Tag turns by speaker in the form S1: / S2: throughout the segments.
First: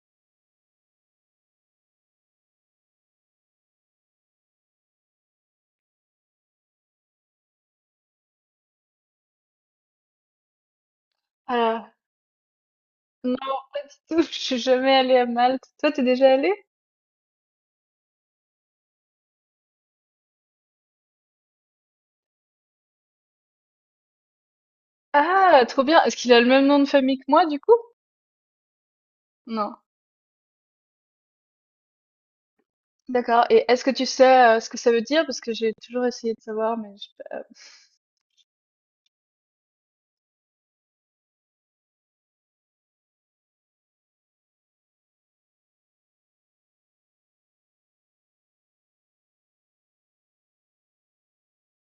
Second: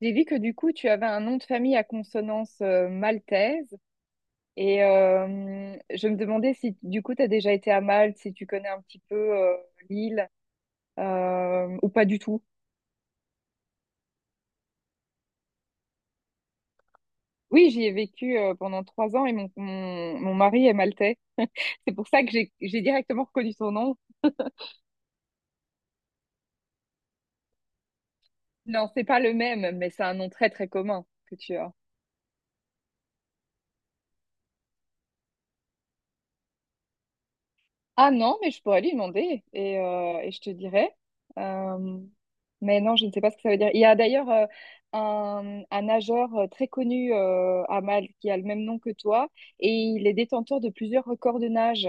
S1: J'ai vu que du coup, tu avais un nom de famille à consonance maltaise et je me demandais si du coup, tu as déjà été à Malte, si tu connais un petit peu l'île ou
S2: Ah,
S1: pas du tout.
S2: non, pas du tout. Je suis jamais allée à Malte. Toi, t'es déjà allée?
S1: Oui, j'y ai vécu pendant trois ans et mon mari est maltais. C'est pour ça que j'ai directement reconnu son nom.
S2: Ah, trop bien. Est-ce qu'il a le même nom de famille que moi, du coup?
S1: Non, c'est pas le même,
S2: Non.
S1: mais c'est un nom très très commun que tu as.
S2: D'accord. Et est-ce que tu sais ce que ça veut dire? Parce que j'ai toujours essayé de savoir, mais je...
S1: Ah non, mais je pourrais lui demander et je te dirai. Euh, mais non, je ne sais pas ce que ça veut dire. Il y a d'ailleurs un nageur très connu à Malte qui a le même nom que toi et il est détenteur de plusieurs records de nage.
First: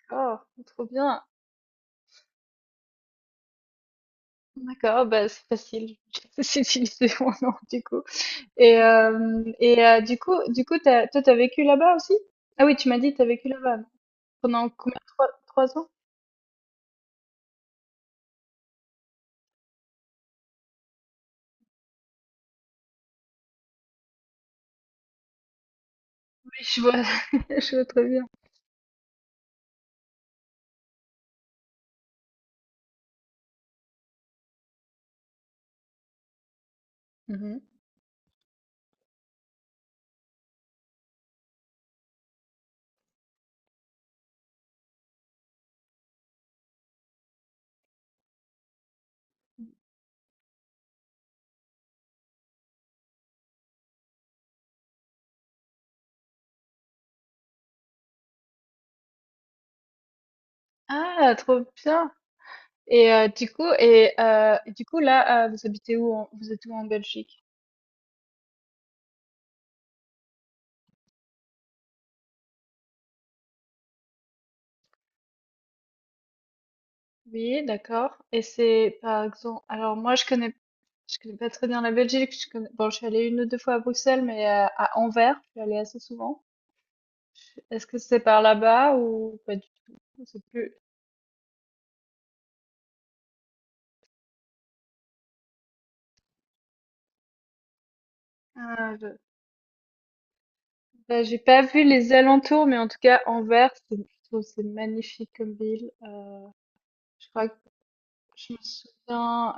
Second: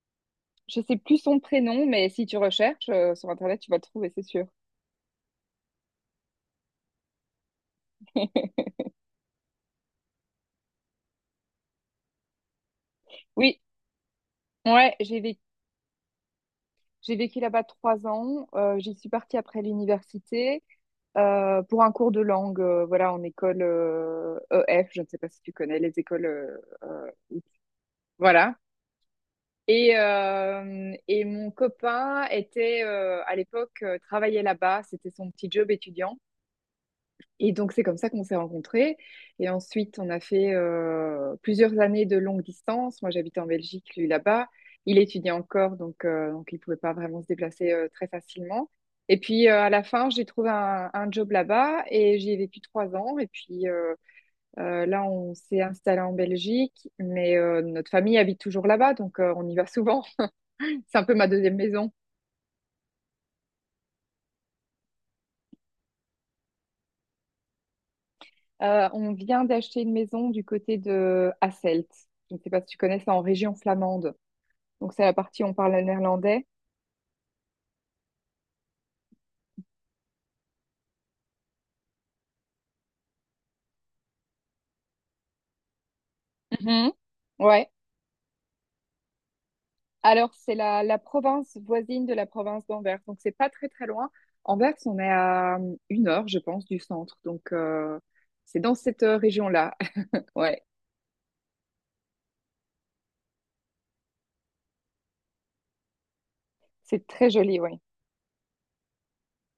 S2: d'accord.
S1: Je
S2: Trop
S1: sais plus
S2: bien.
S1: son prénom, mais si tu recherches sur Internet, tu vas le trouver, c'est sûr.
S2: D'accord. Bah, c'est facile. J'ai juste utilisé mon nom, du coup. Du coup, toi, t'as vécu là-bas aussi? Ah oui, tu m'as dit que t'as vécu
S1: Oui,
S2: là-bas. Pendant
S1: ouais,
S2: combien? Trois, trois ans?
S1: j'ai vécu là-bas 3 ans. J'y suis partie après l'université. Pour un cours de langue, voilà, en école EF, je ne sais pas si tu connais les écoles,
S2: Oui, je vois.
S1: euh, où-
S2: Je vois très bien.
S1: voilà. Et mon copain était à l'époque travaillait là-bas, c'était son petit job étudiant. Et
S2: Mhm.
S1: donc, c'est comme ça qu'on s'est rencontrés. Et ensuite, on a fait plusieurs années de longue distance. Moi, j'habitais en Belgique, lui là-bas. Il étudiait encore, donc il ne pouvait pas vraiment se déplacer très facilement. À la fin, j'ai trouvé un job là-bas et j'y ai vécu 3 ans. Là, on s'est installé en Belgique, mais notre famille habite toujours là-bas, donc on y va souvent. C'est un peu ma
S2: Ah,
S1: deuxième
S2: trop
S1: maison.
S2: bien. Et du coup, et du coup là, vous habitez où en- Vous êtes où en Belgique?
S1: On vient d'acheter une maison du côté de Hasselt. Je ne sais pas si tu connais ça en région flamande. Donc c'est la partie où on parle néerlandais.
S2: Oui, d'accord. Et c'est par exemple. Alors moi, je connais pas très bien la Belgique. Je connais, bon, je suis allée une ou deux fois à Bruxelles, mais à Anvers, je suis allée assez souvent.
S1: Mhm. Ouais.
S2: Est-ce que c'est par là-bas ou pas du tout? Je
S1: Alors
S2: sais
S1: c'est
S2: plus.
S1: la province voisine de la province d'Anvers. Donc c'est pas très très loin. Anvers, on est à 1 heure, je pense, du centre. C'est dans
S2: Ah,
S1: cette
S2: je-
S1: région-là. Ouais.
S2: ben, j'ai pas vu les alentours, mais en tout cas, Anvers, c'est, je trouve que c'est magnifique comme ville.
S1: C'est
S2: Je
S1: très
S2: crois
S1: joli, oui.
S2: Je me souviens,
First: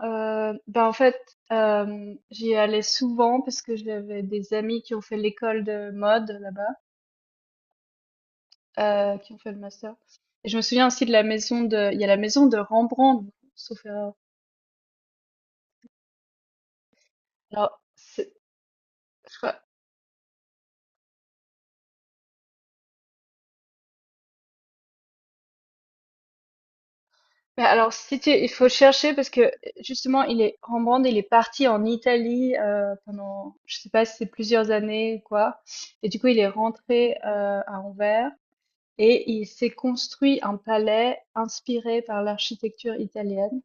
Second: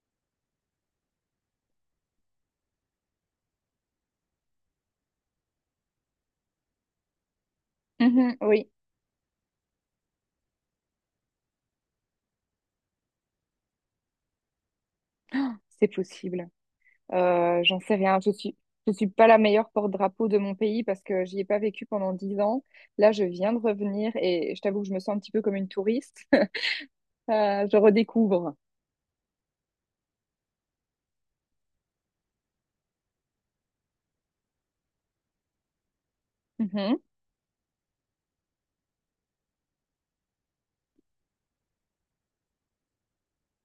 S2: bah, en fait, j'y allais souvent parce que j'avais des amis qui ont fait l'école de mode
S1: Mhm, oui,
S2: là-bas, qui ont fait le master et je me souviens aussi de la maison de il y a la maison de Rembrandt, sauf erreur.
S1: c'est possible. J'en
S2: Alors
S1: sais rien.
S2: c'est
S1: Je suis pas
S2: je
S1: la
S2: crois
S1: meilleure porte-drapeau de mon pays parce que j'y ai pas vécu pendant 10 ans. Là, je viens de revenir et je t'avoue que je me sens un petit peu comme une touriste.
S2: Bah,
S1: Je
S2: alors si tu il
S1: redécouvre.
S2: faut chercher parce que, justement il est Rembrandt, il est parti en Italie, pendant je sais pas si c'est plusieurs années ou quoi, et du coup il est
S1: Mhm,
S2: rentré, à Anvers. Et il s'est construit un palais inspiré par l'architecture italienne.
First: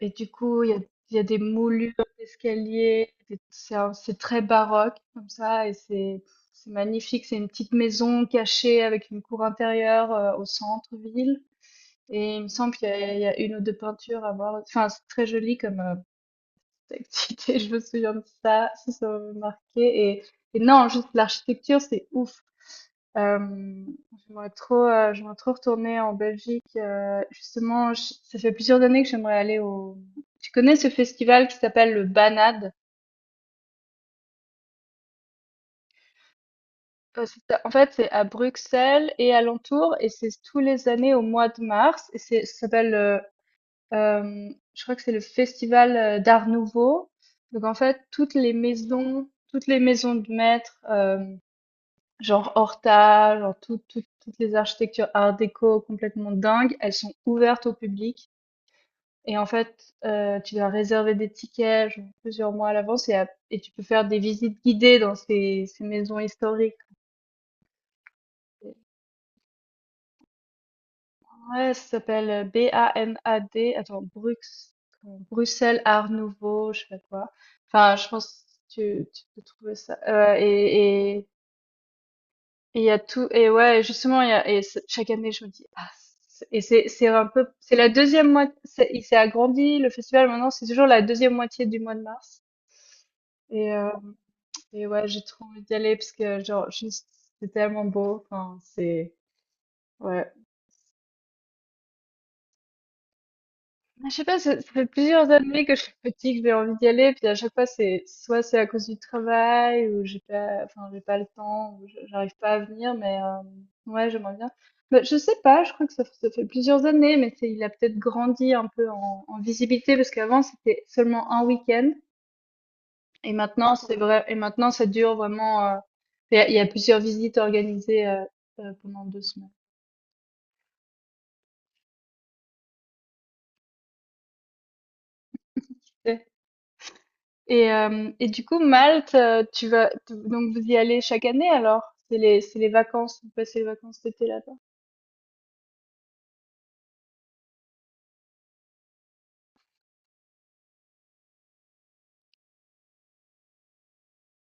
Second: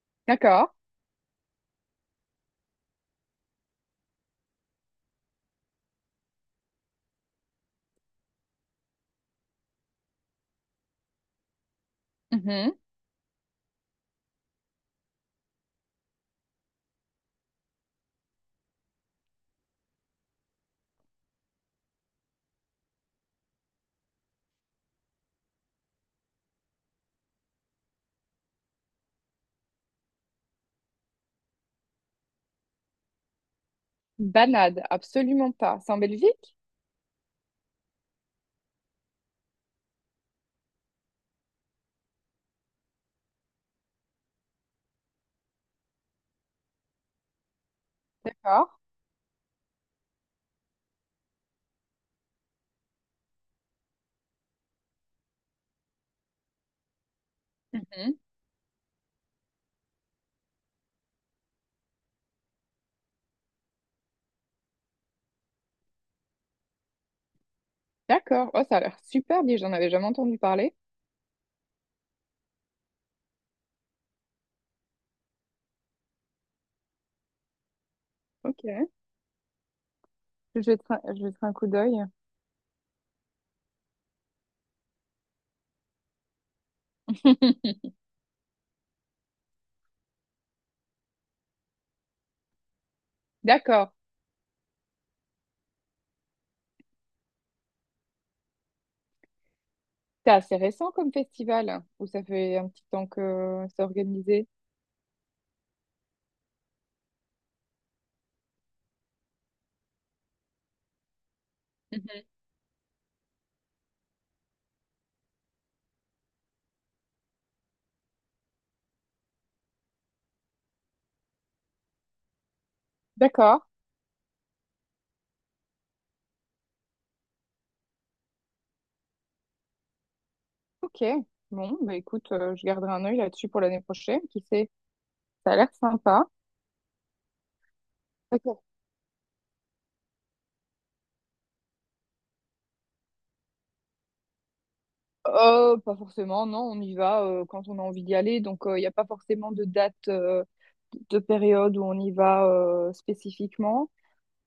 S2: Et du coup,
S1: d'accord.
S2: il y a des moulures d'escaliers, c'est c'est très baroque comme ça, c'est magnifique. C'est une petite maison cachée avec une cour intérieure au centre-ville. Et il me semble qu'il y, a il y a une ou deux peintures à voir. Enfin, c'est très joli comme activité, je me souviens de ça, ça m'a marqué. Et, et non, juste l'architecture, c'est ouf. Euh, J'aimerais trop retourner en Belgique. Justement, ça fait plusieurs années que j'aimerais aller au. Tu connais ce festival qui s'appelle le Banade?
S1: Banade, absolument pas. C'est en Belgique?
S2: En fait, c'est à Bruxelles et alentour, et c'est tous les années au mois de mars. Et c'est, ça s'appelle, euh, je crois que c'est le festival d'Art Nouveau. Donc en fait,
S1: D'accord.
S2: toutes les maisons de maîtres, genre Horta, genre toutes les architectures Art déco complètement dingues, elles sont ouvertes au
S1: Mhm.
S2: public. Et en fait, tu dois réserver des tickets, genre plusieurs mois à l'avance et tu peux faire des visites guidées dans ces maisons historiques.
S1: D'accord. Oh, ça a l'air super bien, j'en avais jamais entendu parler.
S2: Ouais, ça s'appelle, B-A-N-A-D, attends, Bruxelles Art Nouveau, je sais pas quoi. Enfin, je pense que
S1: Ok.
S2: tu peux trouver ça,
S1: Je jetterai un coup d'œil.
S2: et il y a tout et ouais, justement, il y a et c chaque année, je me dis: «Ah». c et c'est un peu C'est la deuxième moitié. Il s'est agrandi, le festival, maintenant, c'est toujours la deuxième moitié du mois de mars et heu
S1: D'accord.
S2: Et ouais, j'ai trop envie d'y aller parce que, genre, juste, c'est tellement beau. Enfin, c'est, ouais.
S1: C'est assez récent comme festival, hein, ou ça fait un petit temps que c'est
S2: Je sais pas,
S1: organisé?
S2: ça fait plusieurs années que je suis petite, que j'ai envie d'y aller. Puis à chaque fois, c'est, soit c'est à cause du travail, ou j'ai pas, enfin, j'ai pas le temps, ou
S1: Mhm.
S2: j'arrive pas à venir, mais, ouais, j'aimerais bien. Mais je sais pas, je crois que ça fait plusieurs années, mais c'est, il a peut-être grandi un peu en, en visibilité parce qu'avant, c'était seulement un week-end. Et
S1: D'accord.
S2: maintenant, c'est vrai, et maintenant, ça dure vraiment, il y a plusieurs visites organisées, pendant deux semaines.
S1: Ok. Bon, bah écoute, je garderai un œil là-dessus pour l'année prochaine. Qui sait? Ça a l'air sympa.
S2: Fait. Et du coup,
S1: Ok.
S2: Malte, tu donc vous y allez chaque année alors? C'est les vacances, vous passez les vacances d'été là-bas.
S1: Pas forcément, non, on y va quand on a envie d'y aller. Il n'y a pas forcément de date, de période où on y va spécifiquement.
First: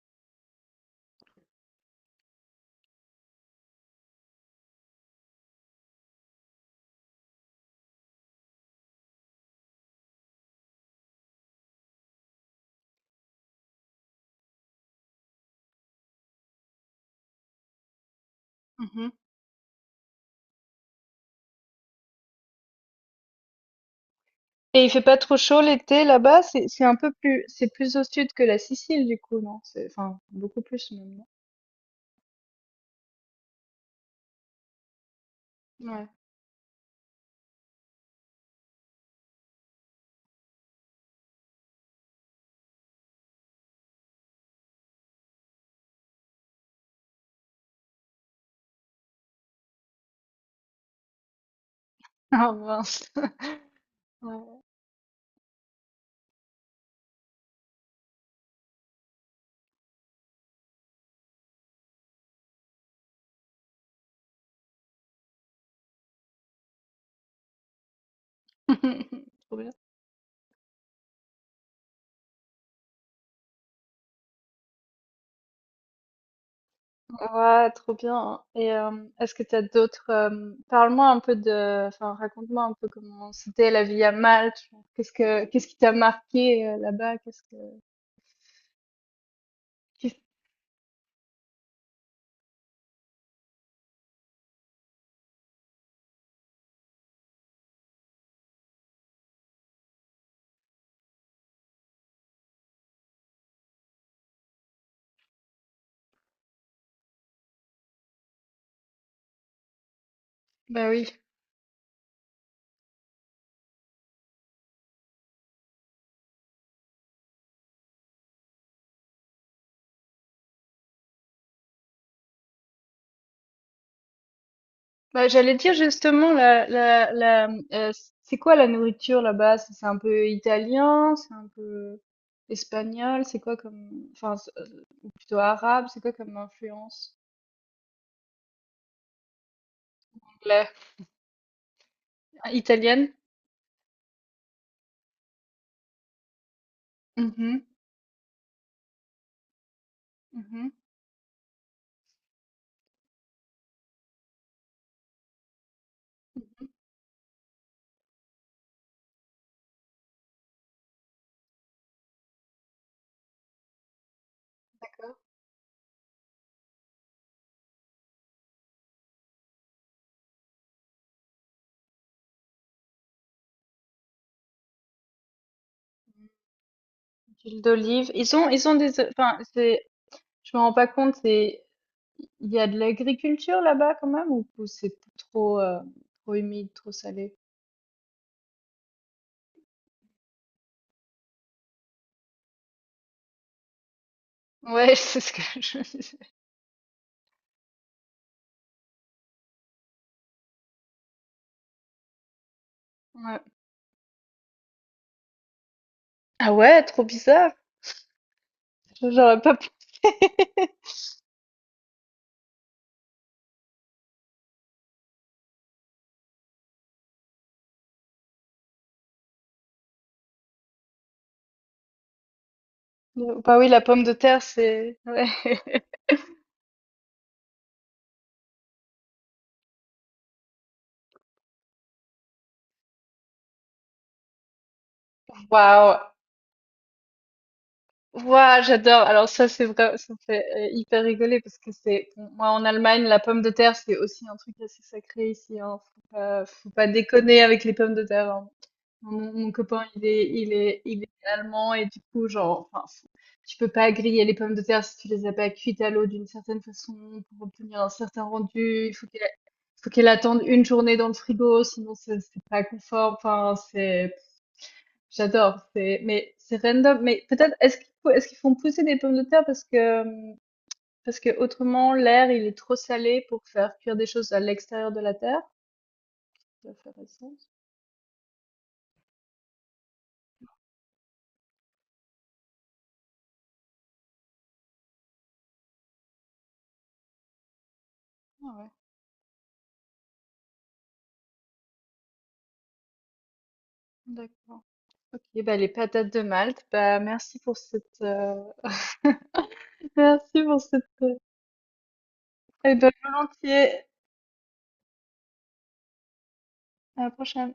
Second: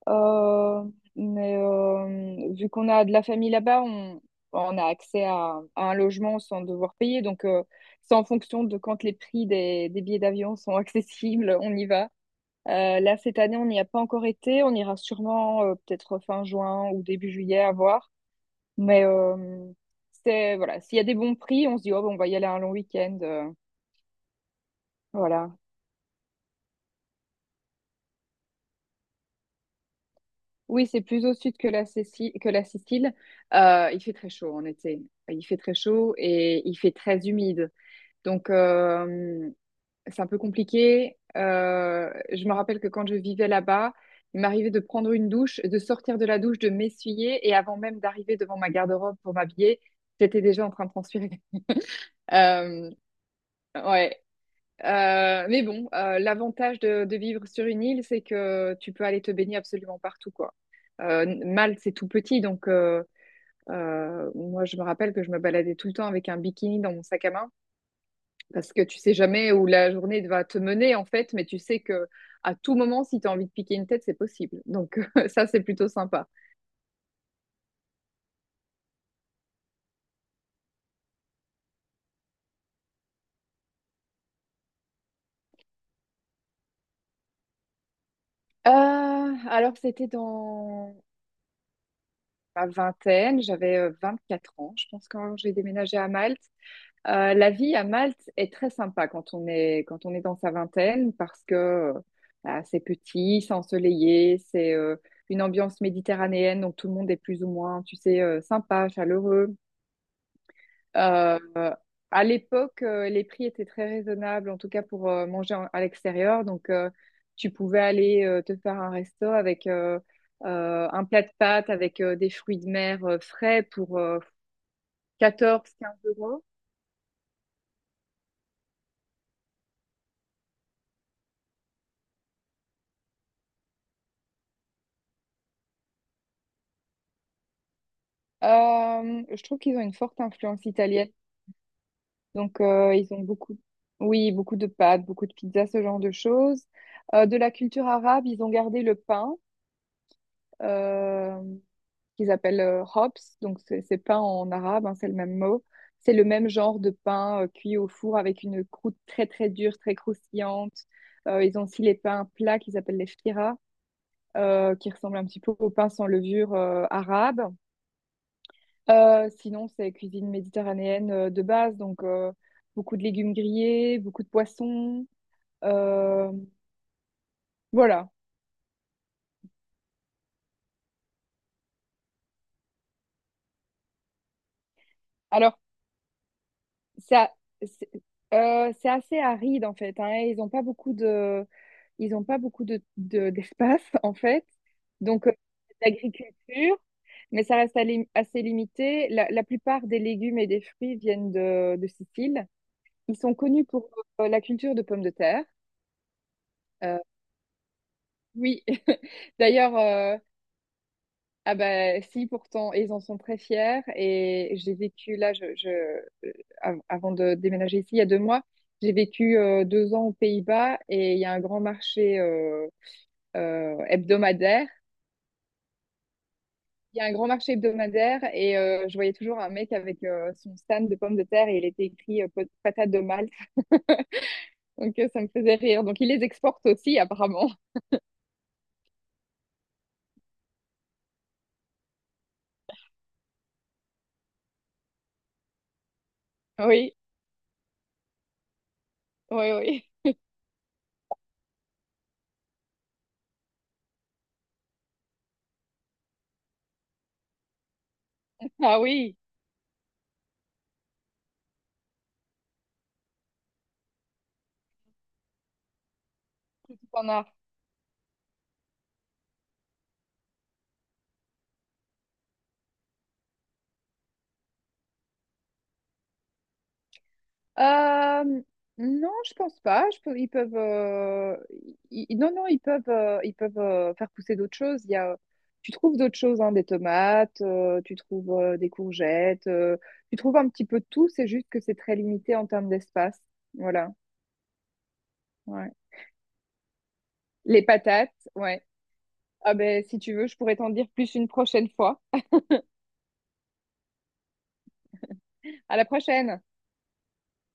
S1: Euh, Vu qu'on a de la famille là-bas, on a accès à un logement sans devoir payer. C'est en fonction de quand les prix des billets d'avion sont accessibles, on y va. Là, cette année, on n'y a pas encore été. On ira sûrement peut-être fin juin ou début juillet à voir. Mais
S2: Mhm.
S1: euh, c'est voilà, s'il y a des bons prix, on se dit oh, bah, on va y aller un long week-end.
S2: Et il fait pas trop
S1: Voilà.
S2: chaud l'été là-bas, c'est un peu plus, c'est plus au sud que la Sicile du coup, non? C'est enfin beaucoup
S1: Oui,
S2: plus
S1: c'est
S2: même.
S1: plus au sud que la Sicile. Il fait très chaud en été. Il fait très
S2: Non. Ouais.
S1: chaud et il fait très humide. Donc euh, c'est un peu compliqué. Je me rappelle que quand je vivais là-bas, il m'arrivait de prendre une douche, de sortir de la douche, de m'essuyer et avant même d'arriver devant ma garde-robe pour m'habiller, j'étais déjà en train de transpirer.
S2: Ah
S1: Euh,
S2: mince.
S1: ouais,
S2: Ouais.
S1: Mais bon, l'avantage de vivre sur une île, c'est que tu peux aller te baigner absolument partout, quoi. Malte, c'est tout petit, moi, je me rappelle que je me baladais tout le temps avec un bikini dans mon sac à main, parce que tu sais jamais
S2: Trop
S1: où
S2: bien.
S1: la journée va te mener, en fait, mais tu sais que à tout moment, si tu as envie de piquer une tête, c'est possible. Donc ça, c'est plutôt sympa.
S2: Ouais, trop bien. Et est-ce que tu as d'autres parle-moi un peu de enfin raconte-moi un peu comment c'était la vie à Malte. Genre, qu'est-ce que qu'est-ce qui t'a marqué là-bas? Qu'est-ce que
S1: Alors, c'était dans ma vingtaine, j'avais 4 ans, je pense, quand j'ai déménagé à Malte. La vie à Malte est très sympa quand quand on est dans sa vingtaine parce que c'est petit, c'est ensoleillé, c'est une ambiance méditerranéenne, donc tout le monde est plus ou moins, tu sais, sympa, chaleureux.
S2: Bah oui.
S1: Euh, à l'époque, les prix étaient très raisonnables, en tout cas pour manger à l'extérieur. Tu pouvais aller te faire un resto avec un plat de pâtes avec des fruits de mer frais pour
S2: Bah, j'allais dire
S1: 14-15
S2: justement
S1: euros.
S2: la la la euh, c'est quoi la nourriture là-bas? C'est un peu italien, c'est un peu espagnol, c'est quoi comme enfin plutôt arabe, c'est quoi comme influence?
S1: Je trouve qu'ils ont une forte influence
S2: Anglais.
S1: italienne.
S2: Ah, italienne?
S1: Ils ont beaucoup, oui, beaucoup de pâtes, beaucoup de pizzas, ce genre de choses. De la
S2: Mhm,
S1: culture arabe, ils ont gardé le pain,
S2: mhm.
S1: euh, qu'ils appellent hops. Donc, c'est pain en arabe, hein, c'est le même mot. C'est le même genre de pain cuit au four avec une croûte très, très dure, très croustillante. Ils ont aussi les pains plats qu'ils appellent les fira, qui
S2: D'accord.
S1: ressemblent un petit peu au pain sans levure arabe. Sinon, c'est cuisine méditerranéenne de base, beaucoup de légumes grillés, beaucoup de poissons. euh,
S2: Huile
S1: voilà.
S2: d'olive. Ils ont des enfin c'est je me rends pas compte c'est il y a de l'agriculture là-bas quand même ou c'est
S1: Alors,
S2: trop trop humide, trop
S1: ça,
S2: salé?
S1: c'est c'est assez aride en fait. Hein, et ils n'ont pas beaucoup de, ils ont pas beaucoup de- d'espace en fait.
S2: Ouais, c'est
S1: Donc, euh,
S2: ce que je me disais.
S1: D'agriculture, mais ça reste assez limité. La plupart des légumes et des fruits viennent de Sicile. Ils sont
S2: Ouais.
S1: connus pour la culture de pommes de terre.
S2: Ah ouais,
S1: Euh,
S2: trop bizarre.
S1: oui.
S2: J'aurais pas pensé.
S1: D'ailleurs. Ah bah si pourtant et ils en sont très fiers et j'ai vécu là je euh, av- avant de déménager ici il y a 2 mois j'ai vécu 2 ans aux Pays-Bas et il y a un grand marché
S2: Bah oui, la pomme de terre,
S1: hebdomadaire
S2: c'est ouais.
S1: il y a un grand marché hebdomadaire et je voyais toujours un mec avec son stand de pommes de terre et il était écrit patate de Malte donc ça me faisait rire
S2: Waouh!
S1: donc il les exporte aussi apparemment.
S2: Ouah, j'adore. Alors ça, c'est vrai, ça me fait hyper rigoler parce que c'est, bon, moi en Allemagne, la pomme de terre, c'est aussi un truc assez sacré ici. Hein. Faut pas
S1: oui
S2: déconner avec les pommes de terre. Hein. Enfin, mon
S1: oui,
S2: copain,
S1: oui.
S2: il est allemand et du coup, genre, enfin, tu peux pas griller les pommes de terre si tu les as pas cuites à l'eau d'une certaine façon pour obtenir un certain
S1: Ah
S2: rendu.
S1: oui,
S2: Faut qu'elle attende une journée dans le frigo, sinon c'est pas confort. Enfin, c'est J'adore, c'est mais c'est
S1: tout
S2: random,
S1: en
S2: mais
S1: a.
S2: peut-être est-ce qu'ils font pousser des pommes de terre parce que autrement l'air il est trop salé pour faire cuire des choses à l'extérieur de la terre? Ça fait faire du sens.
S1: Euh, non, je pense pas. Ils peuvent, non, non, ils peuvent faire pousser d'autres choses. Tu trouves d'autres choses, hein, des tomates, tu trouves
S2: Ah ouais,
S1: des courgettes, tu trouves un petit peu de tout. C'est juste que c'est très limité en termes d'espace. Voilà.
S2: d'accord. Ok, bah les
S1: Ouais.
S2: patates de Malte, bah merci pour
S1: Les
S2: cette
S1: patates, ouais. Ah ben, si tu veux, je
S2: merci
S1: pourrais
S2: pour
S1: t'en
S2: cette.
S1: dire plus une prochaine fois.
S2: Et ben volontiers.
S1: À la prochaine.
S2: À la prochaine.